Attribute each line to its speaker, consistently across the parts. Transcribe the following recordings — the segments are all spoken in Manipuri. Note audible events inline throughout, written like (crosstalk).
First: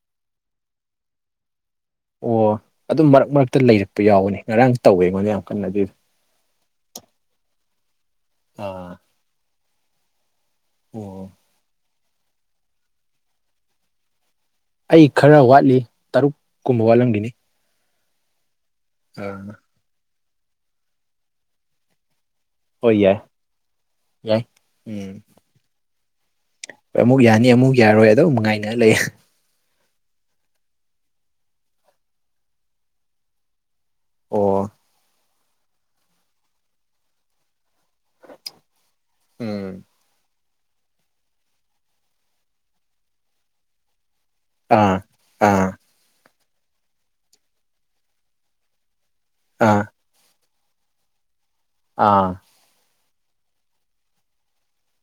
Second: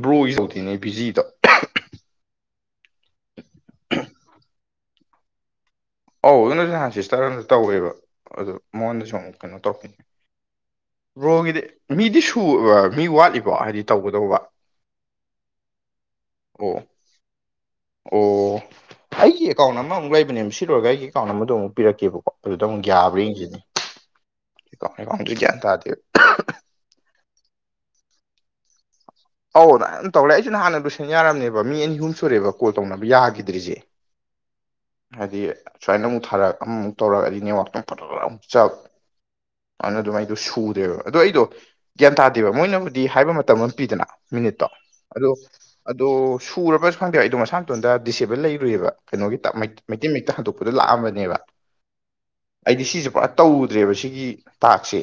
Speaker 1: ꯕ꯭ꯔꯣꯒꯤ (unintelligible) ꯕꯤꯖꯤꯗꯣ
Speaker 2: ꯑꯣ ꯑꯗꯨꯝ ꯃꯔꯛ ꯃꯔꯛꯇ ꯂꯩꯔꯛꯄ ꯌꯥꯎꯕꯅꯦ ꯉꯔꯥꯡ ꯇꯧꯋꯦ ꯑꯩꯉꯣꯟꯗ ꯌꯥꯝ ꯀꯟꯅ ꯑꯗꯨ
Speaker 1: ꯑꯧ ꯑꯗꯨ ꯅꯍꯥꯟ ꯁꯤꯁꯇꯔ ꯑꯃꯗꯁꯨ ꯇꯧꯋꯦꯕ ꯑꯗꯨ
Speaker 2: ꯑꯥ
Speaker 1: ꯃꯉꯣꯟꯗ ꯁꯨꯝ ꯀꯩꯅꯣ ꯇꯧꯈꯤꯕꯅꯦ
Speaker 2: ꯑꯣ
Speaker 1: ꯕ꯭ꯔꯣꯒꯤꯗꯤ ꯃꯤꯗꯤ ꯁꯨ ꯑꯥ ꯃꯤ ꯋꯥꯠꯂꯤꯕꯣ ꯍꯥꯏꯗꯤ ꯇꯧꯒꯗꯧꯕ
Speaker 2: ꯑꯩ ꯈꯔ ꯋꯥꯠꯂꯤ ꯇꯔꯨꯛ
Speaker 1: ꯑꯣ
Speaker 2: ꯀꯨꯝꯕ ꯋꯥꯠꯂꯝꯈꯤꯅꯤ
Speaker 1: ꯑꯣ ꯑꯩꯒꯤ
Speaker 2: ꯑꯥ
Speaker 1: ꯑꯦꯀꯥꯎꯟ ꯑꯃꯃꯨꯛ ꯂꯩꯕꯅꯦ ꯁꯤ ꯂꯣꯏꯔꯒ ꯑꯩꯒꯤ ꯑꯦꯀꯥꯎꯟ ꯑꯃꯗꯣ ꯑꯃꯨꯛ ꯄꯤꯔꯛꯀꯦꯕꯀꯣ ꯑꯗꯨꯗ ꯑꯃꯨꯛ
Speaker 2: ꯍꯣꯏ ꯌꯥꯏ
Speaker 1: ꯌꯥꯕ꯭ꯔꯌꯦꯡꯁꯤꯅꯦ
Speaker 2: ꯌꯥꯏ ꯎꯝ
Speaker 1: ꯇꯥꯗꯦꯕ
Speaker 2: ꯑꯃꯨꯛ ꯌꯥꯅꯤ ꯑꯃꯨꯛ ꯌꯥꯔꯣꯏ ꯑꯗꯨꯝ ꯉꯥꯏꯅ ꯂꯩ
Speaker 1: ꯑꯧ ꯅꯥꯟ ꯇꯧ ꯂꯩ ꯑꯩꯁꯨ ꯅꯥꯟꯅ ꯂꯣꯏꯁꯟ ꯌꯥꯔꯝꯅꯦꯕ ꯃꯤ ꯑꯅꯤ ꯑꯍꯨꯝ ꯁꯨꯔꯦꯕ ꯀꯣꯜ ꯇꯧꯅꯕ ꯌꯥꯈꯤꯗ꯭ꯔꯤꯁꯦ
Speaker 2: ꯑꯣ
Speaker 1: ꯍꯥꯏꯗꯤ ꯁꯨꯃꯥꯏꯅ ꯑꯃꯨꯛ ꯊꯥꯔꯛ ꯑꯃꯃꯨꯛ ꯇꯧꯔꯛ ꯑꯗꯤ ꯅꯦꯠꯋꯥꯛ ꯄꯠ ꯄꯠ (unintelligible) ꯆꯞ
Speaker 2: ꯎꯝ
Speaker 1: ꯑꯅꯥ ꯗꯨꯃꯥꯏ ꯑꯗꯣ ꯁꯨꯗꯦꯕ ꯑꯗꯣ ꯑꯩꯗꯣ ꯒ꯭ꯌꯥꯟ ꯇꯥꯗꯦꯕ ꯃꯣꯏꯅꯕꯨꯗꯤ ꯍꯥꯏꯕ ꯃꯇꯝ ꯑꯃ ꯄꯤꯗꯅ ꯃꯤꯅꯤꯠꯇꯣ
Speaker 2: ꯑꯥ
Speaker 1: ꯑꯗꯣ
Speaker 2: ꯑꯥ
Speaker 1: ꯑꯗꯣ ꯁꯨꯔꯕꯁꯨ ꯈꯪꯗꯦꯕ ꯑꯩꯗꯣ ꯃꯁꯥꯃꯇꯣꯟꯗ ꯗꯤꯁꯑꯦꯕꯜ ꯂꯩꯔꯨꯏꯌꯦꯕ ꯀꯩꯅꯣꯒꯤ ꯇꯥꯏꯞ ꯃꯩ
Speaker 2: ꯑꯥ
Speaker 1: ꯃꯩ ꯃꯩꯇꯩ ꯃꯌ‌ꯦꯛꯇ ꯍꯟꯗꯣꯛꯄꯤꯗꯣ ꯂꯥꯛꯑꯝꯕꯅꯦꯕ
Speaker 2: ꯑꯥ
Speaker 1: ꯑꯩꯗꯤ ꯁꯤꯖ‌ꯦ ꯄꯨꯔꯥ ꯇꯧꯗ꯭ꯔꯦꯕ ꯁꯤꯒꯤ ꯇꯥꯛꯁꯦ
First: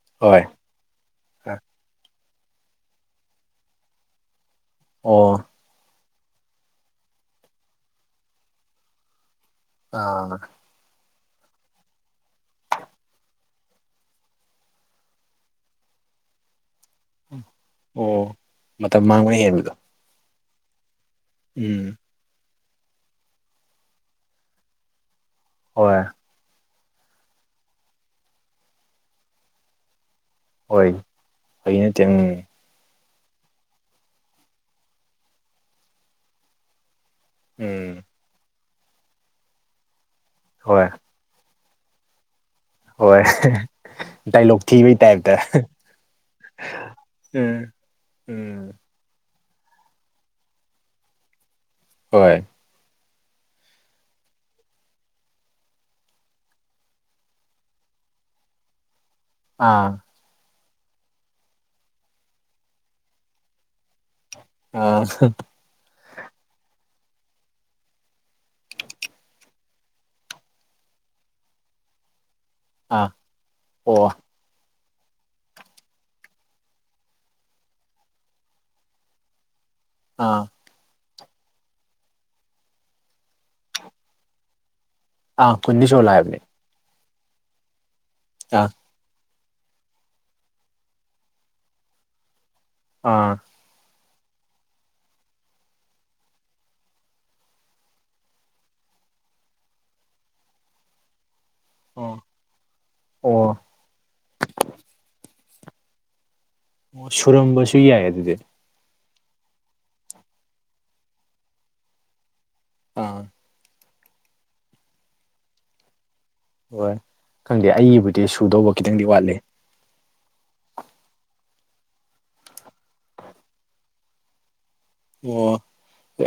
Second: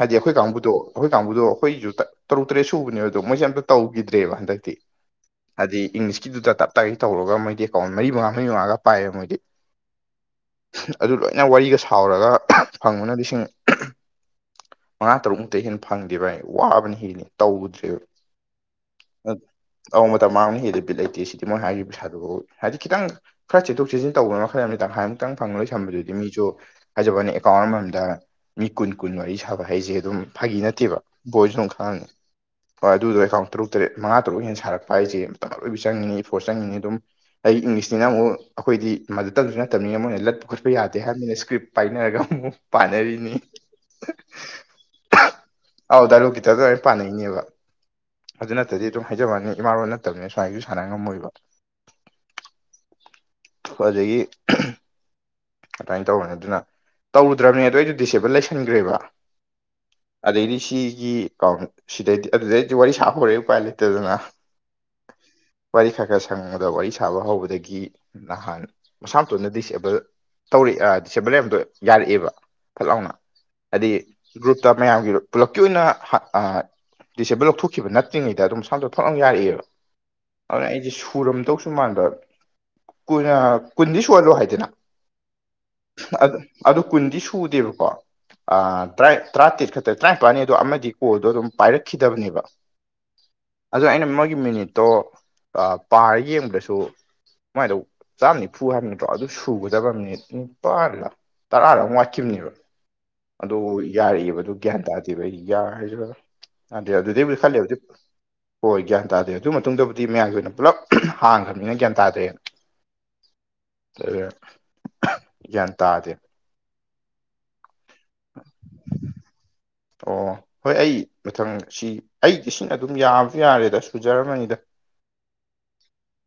Speaker 1: ꯍꯥꯏꯗꯤ ꯑꯩꯈꯣꯏ
Speaker 2: ꯍꯣꯏ
Speaker 1: ꯀꯥꯡꯕꯨꯗꯣ ꯑꯩꯈꯣꯏ ꯀꯥꯡꯕꯨꯗꯣ ꯑꯩꯈꯣꯏꯁꯨ ꯇꯔꯨꯛ ꯇꯔꯦꯠ ꯁꯨꯕꯅꯦꯕꯗꯣ ꯃꯣꯏꯁꯨ ꯑꯝꯇ ꯇꯧꯈꯤꯗ꯭ꯔꯦꯕ ꯍꯟꯗꯛꯇꯤ
Speaker 2: ꯑꯣ
Speaker 1: ꯍꯥꯏꯗꯤ ꯏꯪꯂꯤꯁꯀꯤꯗꯨꯗ ꯇꯞꯇꯥꯒꯤ ꯇꯧꯔꯒ ꯃꯣꯏꯗꯤ ꯑꯦꯀꯥꯎꯟ ꯃꯔꯤ ꯃꯉꯥ ꯃꯔꯤ ꯃꯉꯥꯒ ꯄꯥꯏꯌꯦꯕ ꯃꯣꯏꯗꯤ
Speaker 2: ꯑꯥ
Speaker 1: ꯑꯗꯨ ꯂꯣꯏꯅ ꯋꯥꯔꯤꯒ ꯁꯥꯎꯔꯒ ꯐꯪꯕꯅ ꯂꯤꯁꯤꯡ ꯃꯉꯥ ꯇꯔꯨꯛꯃꯨꯛꯇꯩ ꯍꯦꯟꯅ ꯐꯪꯗꯦ ꯚꯥꯏ ꯋꯥꯕꯅ ꯍꯦꯜꯂꯤ ꯇꯧꯗ꯭ꯔꯦꯕ
Speaker 2: ꯑꯣ ꯃꯇꯝ ꯃꯥꯥꯡꯕꯅ ꯍꯦꯟꯕꯗꯣ
Speaker 1: ꯑꯧ ꯃꯇꯝ ꯃꯥꯡ ꯍꯦꯜꯂꯤ ꯕꯤꯠ ꯂꯩꯇꯦ ꯁꯤꯗꯤ ꯃ‌ꯣꯏ ꯍꯥꯏꯔꯤ
Speaker 2: ꯎꯝ
Speaker 1: ꯄꯩꯁꯥꯗꯣ ꯍꯥꯏꯗꯤ ꯈꯤꯇꯪ ꯈꯔ ꯆꯦꯊꯣꯛ ꯆꯦꯁꯤꯟ ꯇꯧꯕꯗꯨꯅ ꯃꯈꯜ ꯑꯃꯅꯤ ꯇꯪꯈꯥꯏꯃꯨꯛꯇꯪ ꯐꯪꯉꯥ
Speaker 2: ꯍꯣꯏ
Speaker 1: ꯂꯣꯏꯁꯟꯝꯕꯗꯨꯗꯤ ꯃꯤꯖꯨ ꯍꯥꯏꯖꯕꯨꯋꯅ‌ꯦ ꯑꯦꯀꯥꯎꯟ ꯑꯃꯃꯝꯗ ꯃꯤ ꯀꯨꯟ ꯀꯨꯟ ꯃꯔꯤ ꯁꯥꯕ ꯍꯩꯖ‌ꯦ ꯑꯗꯨꯝ ꯐꯥꯒꯤ
Speaker 2: ꯍꯣꯏ
Speaker 1: ꯅꯠꯇꯦꯕ ꯕ꯭ꯔ‌ꯣꯖꯨ ꯑꯗꯨꯝ
Speaker 2: ꯐꯒꯤ ꯅꯠꯇꯦ
Speaker 1: ꯈꯪꯉꯝꯅꯤ
Speaker 2: ꯎꯝ
Speaker 1: ꯍꯣꯏ ꯑꯗꯨꯗꯣ ꯑꯦꯀꯥꯎꯟ ꯇꯔꯨꯛ ꯇꯔꯦꯠ ꯃꯉꯥ ꯇꯔꯨꯛ ꯍꯦꯟꯅ ꯁꯥꯔꯛꯄ ꯍꯥꯏꯁꯦ ꯃꯇꯝ ꯑꯔꯣꯏꯕꯤ ꯆꯪꯉꯤꯅꯤ ꯏꯐꯣꯔꯠ ꯆꯪꯉꯤꯅꯤ ꯑꯗꯨꯝ ꯑꯩ
Speaker 2: ꯎꯝ
Speaker 1: ꯏꯪꯂꯤꯁꯅꯤꯅ ꯑꯃꯨꯛ ꯑꯩꯈꯣꯏꯗꯤ ꯃꯗꯨꯇꯪꯁꯨ ꯅꯠꯇꯕꯅꯤꯅ ꯃꯣꯏꯅ ꯂꯠꯄ ꯈꯣꯠꯄ
Speaker 2: ꯍꯣꯏ
Speaker 1: ꯌꯥꯗꯦ ꯍꯥꯏꯕꯅꯤꯅ ꯏꯁꯀ꯭ꯔꯤꯞ ꯄꯥꯏꯅꯔꯒ ꯑꯃꯨꯛ
Speaker 2: ꯍꯣꯏ
Speaker 1: ꯄꯥꯅꯔꯤꯅꯤ
Speaker 2: ꯗꯥꯏꯂꯣꯛ ꯊꯤꯕꯩ ꯇꯥꯏꯞꯇ
Speaker 1: ꯑꯧ ꯗꯥꯏꯂ‌ꯣꯛꯀꯤ ꯇꯥꯏꯐꯇ ꯗꯨꯃꯥꯏ ꯄꯥꯅꯩꯅꯦꯕ
Speaker 2: ꯎꯝ
Speaker 1: ꯑꯗꯨ
Speaker 2: ꯎꯝ
Speaker 1: ꯅꯠꯇꯗꯤ ꯑꯗꯨꯝ ꯍꯥꯏꯖꯕꯨꯋꯅꯤ ꯏꯃꯥꯔꯣꯟ ꯅꯠꯇꯕꯅꯤ ꯁ꯭ꯃꯥꯏꯁꯨ ꯁꯥꯟꯅ ꯉꯝꯃꯣꯏꯕ
Speaker 2: ꯍꯣꯏ
Speaker 1: (unintelligible) ꯑꯗꯒꯤ ꯑꯗꯨꯃꯥꯏꯅ ꯇꯧꯔꯅꯤ ꯑꯗꯨꯅ ꯇꯧꯗ꯭ꯔꯕꯅꯦ ꯑꯗꯨꯗ ꯑꯩꯗꯣ ꯗꯤꯁꯑꯦꯕꯜ ꯂꯩꯁꯟꯈ꯭ꯔꯦꯕ
Speaker 2: ꯑꯥ
Speaker 1: ꯑꯗꯩꯗꯤ ꯁꯤꯒꯤ ꯑꯦꯀꯥꯎꯟ ꯁꯤꯗꯩꯗꯤ ꯑꯗꯨꯗꯩꯗꯤ ꯋꯥꯔꯤ ꯁꯥꯕ ꯍꯧꯧꯔꯛꯑꯦ ꯎꯄꯥꯏ ꯂꯩꯇꯗꯅ
Speaker 2: ꯑ
Speaker 1: ꯋꯥꯔꯤ ꯈꯔ ꯈꯔ ꯁꯪꯕꯗ ꯋꯥꯔꯤ ꯁꯥꯕ ꯍꯧꯕꯗꯒꯤ ꯅꯍꯥꯟ ꯃꯁꯥ ꯃꯊꯣꯟꯇ ꯗꯤꯁꯑꯦꯕꯜ ꯇꯧꯔꯤꯛ ꯗꯤꯁꯦꯝꯕꯔ ꯂꯩꯕꯗꯣ ꯌꯥꯔꯛꯑꯦꯕ ꯐꯠ
Speaker 2: ꯑꯥ
Speaker 1: ꯂꯥꯎꯅ ꯍꯥꯏꯗꯤ
Speaker 2: ꯑꯣ
Speaker 1: ꯒ꯭ꯔꯨꯞꯇ ꯃꯌꯥꯝꯒꯤ ꯄꯨꯂꯞꯀꯤ ꯑꯣꯏꯅ (unintelligible) ꯗꯤꯁꯦꯕꯜ ꯂꯧꯊꯣꯛꯈꯤꯕ ꯅꯠꯇ꯭ꯔꯤꯉꯗ ꯑꯗꯨꯝꯁꯥꯝꯗ ꯐꯣꯔ ꯑꯃ ꯌꯥꯔꯛꯑꯦꯕ
Speaker 2: ꯑꯥ
Speaker 1: ꯑꯗꯨ ꯑꯩꯁꯦ ꯁꯨꯔꯝꯗꯧꯁꯨ ꯃꯥꯟꯕ ꯀꯨꯟꯗꯤ ꯁꯨꯍꯜꯂꯣ ꯍꯥꯏꯗꯅ
Speaker 2: ꯑꯥ ꯀꯨꯟꯗꯤ ꯁꯨꯍꯜꯂ‌ꯣ
Speaker 1: ꯑꯗꯨ
Speaker 2: ꯍꯥꯏꯕꯅ‌ꯦ
Speaker 1: ꯑꯗꯨ ꯀꯨꯟꯗꯤ ꯁꯨꯗꯦꯕꯀꯣ
Speaker 2: ꯑꯥ
Speaker 1: (unintelligible) ꯇꯔꯥꯇꯔꯦꯠ ꯈꯛ ꯇꯔꯥꯅꯤꯄꯥꯜꯅꯤꯗꯣ ꯑꯃꯗꯤ ꯀꯣꯜꯗꯣ ꯑꯗꯨꯝ ꯄꯥꯏꯔꯛꯈꯤꯗꯕꯅꯦꯕ
Speaker 2: ꯑꯥ
Speaker 1: ꯑꯗꯨꯅ ꯑꯩꯅ ꯃꯣꯏꯒꯤ ꯃꯤꯅꯤꯠꯇꯣ ꯄꯥꯔ ꯌꯦꯡꯕꯗꯁꯨ ꯃꯣꯏꯗꯨ ꯆꯥꯝꯃ ꯅꯤꯐꯨ ꯍꯥꯏꯕ ꯅꯠꯇ꯭ꯔꯣ ꯑꯗꯨ ꯁꯨꯒꯗꯕ ꯃꯤꯅꯤꯠ ꯅꯤꯄꯥꯜ ꯂ ꯇꯔꯥ ꯂ ꯋꯥꯠꯈꯤꯕꯅꯦꯕ ꯑꯗꯨ
Speaker 2: ꯑꯣ
Speaker 1: ꯌꯥꯔꯛꯏꯕꯗꯨ ꯒ꯭ꯌꯥꯟ ꯇꯥꯗꯦꯕ ꯑꯩ ꯌꯥ ꯍꯥꯏꯁꯤ
Speaker 2: ꯑꯣ ꯁꯨꯔꯝꯕꯁꯨ ꯌꯥꯏ ꯑꯗꯨꯗꯤ
Speaker 1: (unintelligible) ꯍꯣꯏ ꯒ꯭ꯌꯥꯟ ꯇꯥꯗ꯭ꯔꯦ ꯑꯗꯨ ꯃꯇꯨꯡꯗꯕꯨꯗꯤ ꯃꯌꯥꯝꯒꯤ ꯑꯣꯏꯅ ꯄꯨꯂꯞ ꯍꯥꯡꯈ꯭ꯔꯕꯅꯤꯅ ꯒ꯭ꯌꯥꯟ ꯇꯥꯗ꯭ꯔꯦ
Speaker 2: ꯑꯥ
Speaker 1: (unintelligible) (unintelligible) ꯒ꯭ꯌꯥꯟ ꯇꯥꯗꯦ
Speaker 2: ꯍꯣꯏ ꯈꯪꯗꯦ ꯑꯩꯒꯤꯕꯨꯗꯤ ꯁꯨꯗꯧꯕ ꯈꯤꯇꯪꯗꯤ ꯋꯥꯠꯂꯤ
Speaker 1: ꯑꯣ ꯍꯣꯏ ꯑꯩ ꯃꯊꯪ ꯁꯤ ꯑꯩꯗꯤ ꯁꯤꯅ ꯑꯗꯨꯝ ꯌꯥꯕꯖꯨ ꯌꯥꯔꯦꯗ ꯁꯨꯖꯔꯝꯃꯅꯤꯗ
Speaker 2: ꯑꯣ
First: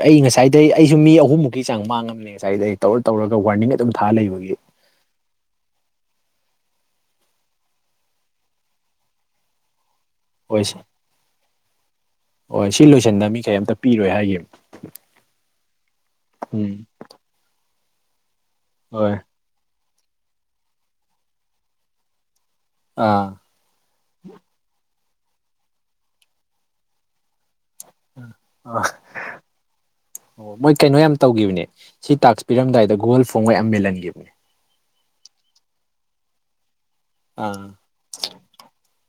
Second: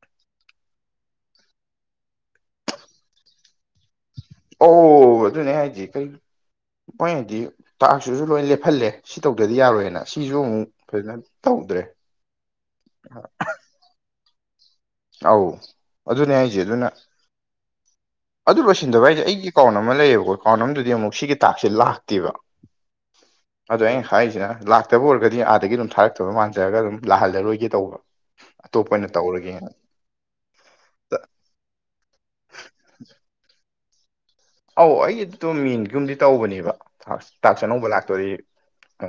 Speaker 2: ꯑꯩ ꯉꯁꯥꯏꯗꯩ ꯑꯩꯁꯨ ꯃꯤ ꯑꯍꯨꯝꯃꯨꯛꯀꯤ ꯆꯥꯡ ꯃꯥꯡꯉꯝꯃꯦ ꯉꯁꯥꯏꯗ ꯑꯩ ꯇꯧꯔ ꯇꯧꯔꯒ ꯋꯥꯔꯅꯤꯡ ꯑꯗꯨꯝ ꯊꯥ ꯂꯩꯕꯒꯤ
Speaker 1: ꯑꯣ ꯑꯗꯨꯅꯦ ꯍꯥꯏꯖꯦ ꯃꯣꯏꯅꯗꯤ ꯊꯥꯛꯁꯤꯖꯨ ꯂꯣꯏ ꯂꯦꯞꯍꯜꯂꯦ ꯁꯤ ꯇꯧꯗ꯭ꯔꯗꯤ ꯌꯥꯔꯣꯏꯅ ꯁꯤꯖꯨ
Speaker 2: ꯍꯣꯏ
Speaker 1: ꯑꯃꯨꯛ ꯐꯖꯅ ꯇꯧꯗ꯭ꯔꯦ
Speaker 2: ꯍꯣꯏ ꯁꯤ ꯂꯣꯏꯁꯤꯟꯗ ꯃꯤ ꯀꯩ ꯑꯝꯇ ꯄꯤꯔꯣꯏ ꯍꯥꯏꯒꯤꯝ
Speaker 1: ꯑꯧ ꯑꯗꯨꯅꯦ ꯍꯥꯏꯖꯦ ꯑꯗꯨꯅ ꯑꯗꯨ ꯂꯣꯏꯁꯤꯟꯗꯕ
Speaker 2: ꯍꯣꯏ
Speaker 1: ꯍꯥꯏꯖꯦ ꯑꯩꯒꯤ ꯑꯦꯀꯥꯎꯟ ꯑꯃ ꯂꯩꯌꯦꯕꯀꯣ ꯑꯦꯀꯥꯎꯟ ꯑꯃꯗꯨꯗꯤ ꯑꯃꯨꯛ ꯁꯤꯒꯤ ꯇꯥꯛꯁꯦ ꯂꯥꯛꯇꯦꯕ
Speaker 2: ꯑꯥ
Speaker 1: ꯑꯗ ꯑꯩꯅ ꯍꯥꯏꯔꯤꯗꯤꯅ ꯂꯥꯛꯇꯕ ꯑꯣꯏꯔꯒꯗꯤ ꯑꯥꯗꯒꯤ ꯑꯗꯨꯝ ꯊꯥꯔꯛꯇꯕ ꯃꯥꯟꯖꯔꯒ ꯑꯗꯨꯝ ꯂꯥꯛꯍꯜꯂꯔꯣꯏꯒꯦ ꯇꯧꯕ
Speaker 2: ꯑꯥ
Speaker 1: ꯑꯇꯣꯞꯄ ꯑꯣꯏꯅ ꯇꯧꯔꯒꯦꯅ
Speaker 2: ꯑꯣ ꯃꯣꯏ ꯀꯩꯅꯣ ꯌꯥꯝ ꯇꯧꯒꯤꯕꯅꯦ ꯁꯤ ꯇꯥꯛꯁ ꯄꯤꯔꯝꯗꯥꯏꯗ ꯒꯨꯒꯜ ꯐꯣꯝꯒ ꯌꯥꯝ ꯃꯦꯟꯍꯟꯈꯤꯕꯅꯦ
Speaker 1: ꯑꯧ ꯑꯩꯒꯤꯗꯨ ꯃꯤꯟꯒꯨꯝꯗꯤ ꯇꯧꯕꯅꯦꯕ ꯇꯥꯛꯁ
Speaker 2: ꯑꯥ
Speaker 1: ꯑꯅꯧꯕ ꯂꯥꯛꯇꯣꯔꯤ ꯑ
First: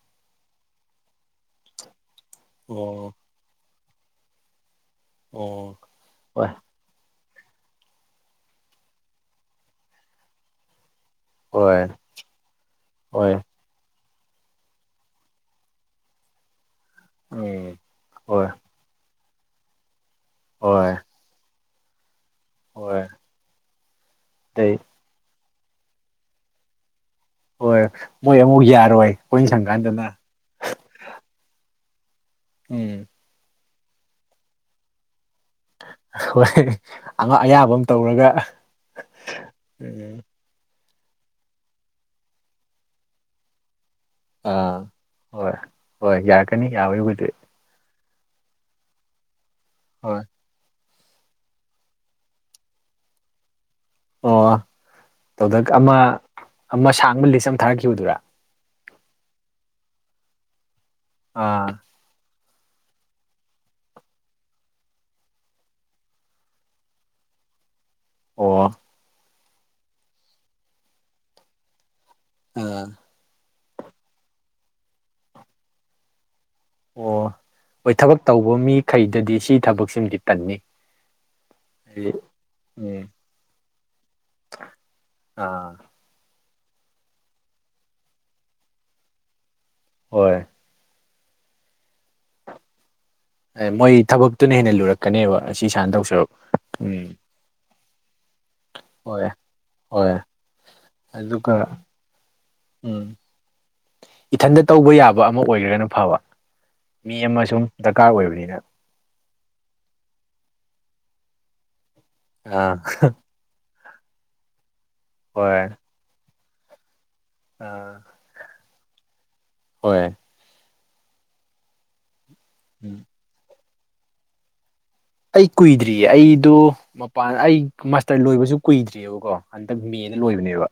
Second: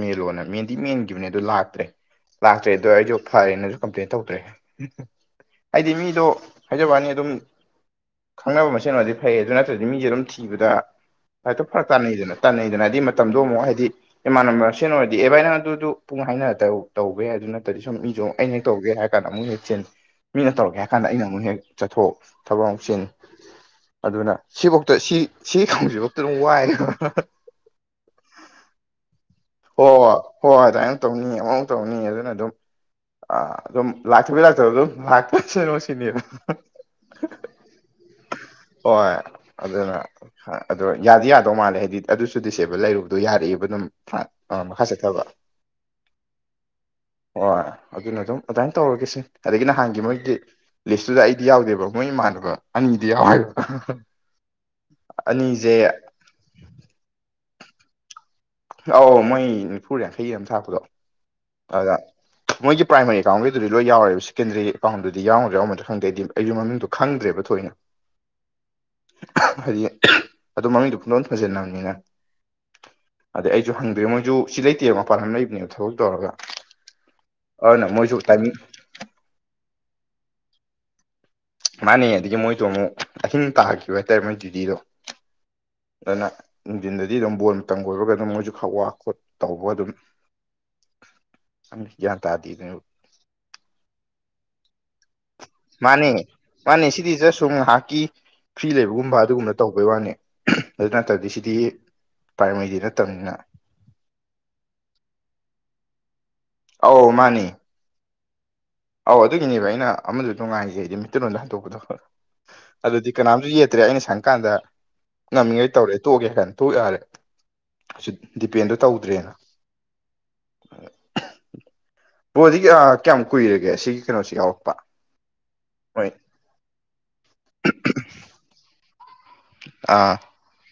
Speaker 1: ꯃꯦꯟꯂꯣꯅ ꯃꯦꯟꯗꯤ ꯃꯦꯟꯒꯤꯕꯅꯦ ꯑꯗꯨ ꯂꯥꯛꯇ꯭ꯔꯦ ꯂꯥꯛꯇ꯭ꯔꯦ ꯗꯣ
Speaker 2: ꯑꯣ
Speaker 1: ꯑꯩꯖꯨ ꯐꯔꯦꯅꯁꯨ ꯀꯝꯄ꯭ꯂꯦꯟ ꯇꯧꯗ꯭ꯔꯦ
Speaker 2: ꯑꯣ
Speaker 1: ꯑꯩꯗꯤ ꯃꯤꯗꯣ
Speaker 2: ꯍꯣꯏ
Speaker 1: ꯍꯥꯏꯖꯕꯅꯤ ꯑꯗꯨꯝ ꯈꯪꯅꯕ ꯃꯁꯦꯟ ꯑꯣꯏꯔꯗꯤ ꯐꯩ ꯑꯗꯨ ꯅꯠꯇ꯭ꯔꯗꯤ ꯃꯤꯖꯦ ꯑꯗꯨꯝ ꯊꯤꯕꯗ (unintelligible)
Speaker 2: ꯍꯣꯏ
Speaker 1: ꯐꯔꯛ ꯇꯥꯟꯅꯩꯗꯅ ꯇꯥꯟꯅꯩꯗꯅ ꯍꯥꯏꯗꯤ
Speaker 2: ꯍꯣꯏ
Speaker 1: ꯃꯇꯝꯗꯣ ꯑꯃꯨꯛ ꯍꯥꯏꯗꯤ ꯏꯃꯥꯟꯅꯕ ꯃꯁꯦꯟ ꯑꯣꯏꯔꯗꯤ ꯑꯦ ꯕꯥꯏ ꯅꯪ ꯑꯗꯨꯗꯨ ꯑꯗꯨꯝ ꯍꯥꯏꯅ ꯇꯧ ꯇꯧꯕ ꯌꯥꯏ ꯑꯗꯨ
Speaker 2: ꯎꯝ
Speaker 1: ꯅꯠꯇꯗꯤ ꯁꯨꯝ ꯃꯤꯗꯣ
Speaker 2: ꯍꯣꯏ
Speaker 1: ꯑꯩꯅ ꯇꯧꯒꯦ ꯍꯥꯏꯔ ꯀꯥꯟꯗ ꯑꯃꯨꯛ ꯍꯦꯛ ꯆꯤꯟ ꯃꯤꯅ ꯇꯧꯔꯒꯦ ꯍꯥꯏꯔ
Speaker 2: ꯍꯣꯏ
Speaker 1: ꯀꯥꯟꯗ ꯑꯩꯅ ꯑꯃꯨꯛ ꯍꯦꯛ ꯆꯠꯊꯣꯛ ꯊꯕꯛ ꯑꯃꯨꯛ ꯆꯤꯟ
Speaker 2: ꯍꯣꯏ
Speaker 1: ꯑꯗꯨꯅ
Speaker 2: ꯑꯇꯩ
Speaker 1: ꯁꯤꯕꯧꯗ ꯁꯤ ꯁꯤ ꯈꯨꯝꯕꯖꯤꯕꯧꯇ ꯑꯗꯨꯝ ꯋꯥꯏꯑꯦꯕ
Speaker 2: ꯍꯣꯏ ꯃꯣꯏ ꯑꯃꯨꯛ ꯌꯥꯔꯣꯏ ꯑꯩꯈꯣꯏ
Speaker 1: ꯍꯣꯏ
Speaker 2: ꯁꯪꯉꯀꯥꯟꯗꯅ
Speaker 1: ꯍꯣꯏ ꯑꯗꯨꯗꯥꯃꯥꯏ ꯇꯧꯅꯤ ꯑꯃꯃꯨꯛ ꯇꯧꯅꯤ ꯑꯗꯨꯅ ꯑꯗꯨꯝ
Speaker 2: ꯎꯝ
Speaker 1: ꯑ ꯑꯗꯨꯝ ꯂꯥꯛꯇꯕꯩ ꯂꯥꯛꯇꯕ ꯑꯗꯨ ꯂꯥꯛ
Speaker 2: ꯍꯣꯏ ꯑꯌꯥꯝꯕ ꯑꯃ ꯇꯧꯔꯒ
Speaker 1: ꯍ ꯑꯗꯨꯗꯅ ꯑꯗꯣ ꯌꯥꯗꯤ ꯌꯥꯗꯧ ꯃꯥꯜꯂꯦ ꯍꯥꯏꯗꯤ ꯑꯗꯨꯁꯨ ꯗꯤꯁꯑꯦꯕꯜ ꯂꯩꯔꯨꯕꯗꯣ ꯌꯥꯔꯛꯏꯕ ꯑꯗꯨꯝ ꯑ ꯃꯈꯥ
Speaker 2: ꯑꯥ
Speaker 1: ꯆꯠꯊꯕ
Speaker 2: ꯍꯣꯏ ꯍꯣꯏ ꯌꯥꯔꯛꯀꯅꯤ ꯌꯥꯕꯒꯤꯕꯨꯗꯤ
Speaker 1: ꯑꯣ ꯑꯗꯨꯅ ꯑꯗꯨꯝ ꯑꯗꯨꯃꯥꯏꯅ ꯇꯧꯔꯒꯦ ꯁꯤ ꯑꯗꯒꯤ ꯅꯍꯥꯟꯒꯤ
Speaker 2: ꯍꯣꯏ
Speaker 1: ꯃꯣꯏꯒꯤ ꯂꯤꯁꯇꯨꯗ ꯑꯩꯗꯤ ꯌꯥꯎꯗꯦꯕ ꯃꯣꯏ ꯏꯃꯥꯟꯅꯕ ꯑꯅꯤꯗꯤ ꯌꯥꯎ ꯍꯥꯏꯕ
Speaker 2: ꯑꯣ ꯇꯧꯗꯛ ꯑꯃ ꯑꯃ ꯁꯥꯡꯕ ꯂꯤꯁ ꯑꯃ ꯊꯥꯔꯛꯈꯤꯕꯗꯨꯔꯥ
Speaker 1: ꯑꯧ ꯃꯣꯏ ꯅꯤꯐꯨ ꯌꯥꯡꯈꯩꯒꯤ ꯌꯥꯝ ꯊꯥꯛꯄꯗꯣ
Speaker 2: ꯑꯥ
Speaker 1: ꯑꯗꯨꯗ ꯃꯣꯏꯒꯤ ꯄꯥꯏꯥꯔꯤ ꯑꯦꯀꯥꯎꯟꯒꯤꯗꯨꯗꯤ ꯂꯣꯏ ꯌꯥꯎꯔꯦꯕ ꯁꯦꯀꯦꯟꯗꯔꯤ ꯑꯦꯀꯥꯎꯟꯗꯨꯗꯤ ꯌꯥꯎꯔꯣꯏ꯭ꯔ ꯌꯥꯎꯔꯗ꯭ꯔ ꯈꯪꯗꯗꯤ ꯑꯩꯒꯤ ꯃꯡꯗꯨꯣ ꯈꯪꯗ꯭ꯔꯦꯕ ꯊꯣꯏꯅ
Speaker 2: ꯑꯣ
Speaker 1: ꯍꯥꯏꯗꯤ ꯑꯗꯨ ꯃꯃꯤꯡꯗꯨꯣ ꯈꯣꯟꯗꯣꯟ ꯊꯣꯟꯖꯤꯟꯅꯕꯅꯤꯅ
Speaker 2: ꯑꯣꯥ
Speaker 1: ꯑꯗꯩ ꯑꯩꯁꯨ ꯍꯪꯗꯣꯏꯦ ꯃꯣꯏꯁꯨ ꯁꯤ ꯂꯩꯇꯦꯕ ꯃꯄꯥꯟ ꯂꯝ ꯂꯩꯕꯅꯦꯕ ꯊꯕꯛ ꯇꯧꯔꯒ
Speaker 2: ꯑꯣ
Speaker 1: ꯑꯗꯨꯅ
Speaker 2: ꯍꯣꯏ
Speaker 1: ꯃꯣꯏꯁꯨ
Speaker 2: ꯊꯕꯛ
Speaker 1: ꯇꯥꯏꯃꯤꯡ
Speaker 2: ꯇꯧꯕ ꯃꯤꯈꯩꯗꯗꯤ ꯁꯤ ꯊꯕꯛꯁꯤꯃꯗꯤ ꯇꯟꯅꯤ
Speaker 1: ꯃꯥꯅꯦ
Speaker 2: ꯍꯥꯏꯗꯤ
Speaker 1: ꯑꯗꯒꯤ ꯃꯣꯏꯗꯣ ꯑꯃꯨꯛ
Speaker 2: ꯎꯝ
Speaker 1: ꯑꯊꯤꯡ ꯄꯥꯍꯛꯈꯤꯕ ꯍꯥꯏꯇꯥꯔꯦ ꯃꯣꯏ ꯗꯤꯗꯣ
Speaker 2: ꯑꯥ
Speaker 1: ꯑꯗꯨꯅ ꯏꯟꯖꯤꯟꯗꯗꯤ ꯑꯗꯨꯝ ꯕꯣꯜ ꯃꯇꯝ ꯀꯣꯏꯕꯒ ꯑꯗꯨꯝ ꯃꯣꯏꯁꯨ ꯈꯋꯥ ꯈꯣꯠ ꯇꯧꯕ ꯑꯗꯨꯝ
Speaker 2: ꯍꯣꯏ
Speaker 1: ꯌꯥ ꯇꯥꯗꯗ
Speaker 2: ꯃꯣꯏ ꯊꯕꯛꯇꯨꯅ ꯍꯦꯟꯅ ꯂꯨꯔꯛꯀꯅꯦꯕ ꯑꯁꯤ ꯏꯁꯥꯅ ꯇꯧꯁꯔ ꯎꯝ
Speaker 1: ꯁ ꯍꯥꯀꯤ ꯐ꯭ꯔꯤ ꯂꯩꯕꯒꯨꯝꯕ
Speaker 2: ꯍꯣꯏ
Speaker 1: ꯑꯗꯨꯒꯨꯝꯅ ꯇꯧꯕꯩ ꯋꯥꯅꯤ
Speaker 2: ꯍꯣꯏ
Speaker 1: ꯑꯗꯨ ꯅꯠꯇꯕꯗꯤ ꯁꯤꯗꯤ
Speaker 2: ꯑꯗꯨꯒ
Speaker 1: ꯄ꯭ꯔꯥꯏꯃꯔꯤꯗꯤ
Speaker 2: ꯎꯝ
Speaker 1: ꯅꯠꯇꯕꯅꯤꯅ
Speaker 2: ꯏꯊꯟꯇ ꯇꯧꯕ ꯌꯥꯕ ꯑꯃ ꯑꯣꯏꯈ꯭ꯔꯒꯅ ꯐꯕ
Speaker 1: ꯑꯧ
Speaker 2: ꯃꯤ
Speaker 1: ꯃꯥꯅꯤ
Speaker 2: ꯑꯃꯁ ꯁ ꯗꯔꯀꯥꯔ ꯑꯣꯏꯕꯅꯤꯅ
Speaker 1: ꯑꯧ ꯑꯗꯨꯒꯤꯅꯦꯕ ꯑꯩꯅ ꯑꯃꯁꯨ ꯅꯨꯡꯉꯥꯏꯖꯩ ꯍꯥꯏꯗꯤ ꯃꯤꯇꯜꯂꯣꯟꯗ ꯍꯟꯗꯣꯛꯄꯗꯣ
Speaker 2: ꯑꯥ
Speaker 1: ꯑꯗꯨꯗꯤ ꯀꯅꯥꯝꯁꯨ ꯌꯦ ꯆꯇ꯭ꯔꯦ ꯑꯩꯅ ꯁꯪꯀꯥꯟꯗ
Speaker 2: ꯍꯣꯏ
Speaker 1: ꯉꯝꯃꯤꯉꯩ ꯇꯧꯔꯦ ꯇꯣꯛꯑꯒꯦ ꯍꯥꯏꯥꯟ ꯇꯣꯛ ꯌꯥꯔꯦ
Speaker 2: ꯑꯥ
Speaker 1: ꯗꯤꯄꯦꯟꯗꯣ ꯇꯧꯗ꯭ꯔꯦꯅ
Speaker 2: ꯍꯣꯏ
Speaker 1: ꯄꯣꯗꯤ
Speaker 2: ꯎꯝ
Speaker 1: ꯀꯌꯥꯝ ꯀꯨꯏꯔꯒꯦ ꯁꯤꯒꯤ ꯀꯩꯅꯣꯁꯤ ꯌꯥꯎꯔꯛꯄ
Speaker 2: ꯑꯩ ꯀꯨꯏꯗ꯭ꯔꯤꯌꯦ
Speaker 1: ꯍꯣꯏ
Speaker 2: ꯑꯩꯗꯣ ꯃꯄꯥꯟ ꯑꯩ ꯃꯥꯁꯇꯔ ꯂꯣꯏꯕꯁꯨ ꯀꯨꯏꯗ꯭ꯔꯤꯑꯕꯀꯣ ꯍꯟꯗꯛ ꯃꯦꯅ
Speaker 1: ꯑ
Speaker 2: ꯂꯣꯏꯕꯅꯦꯕ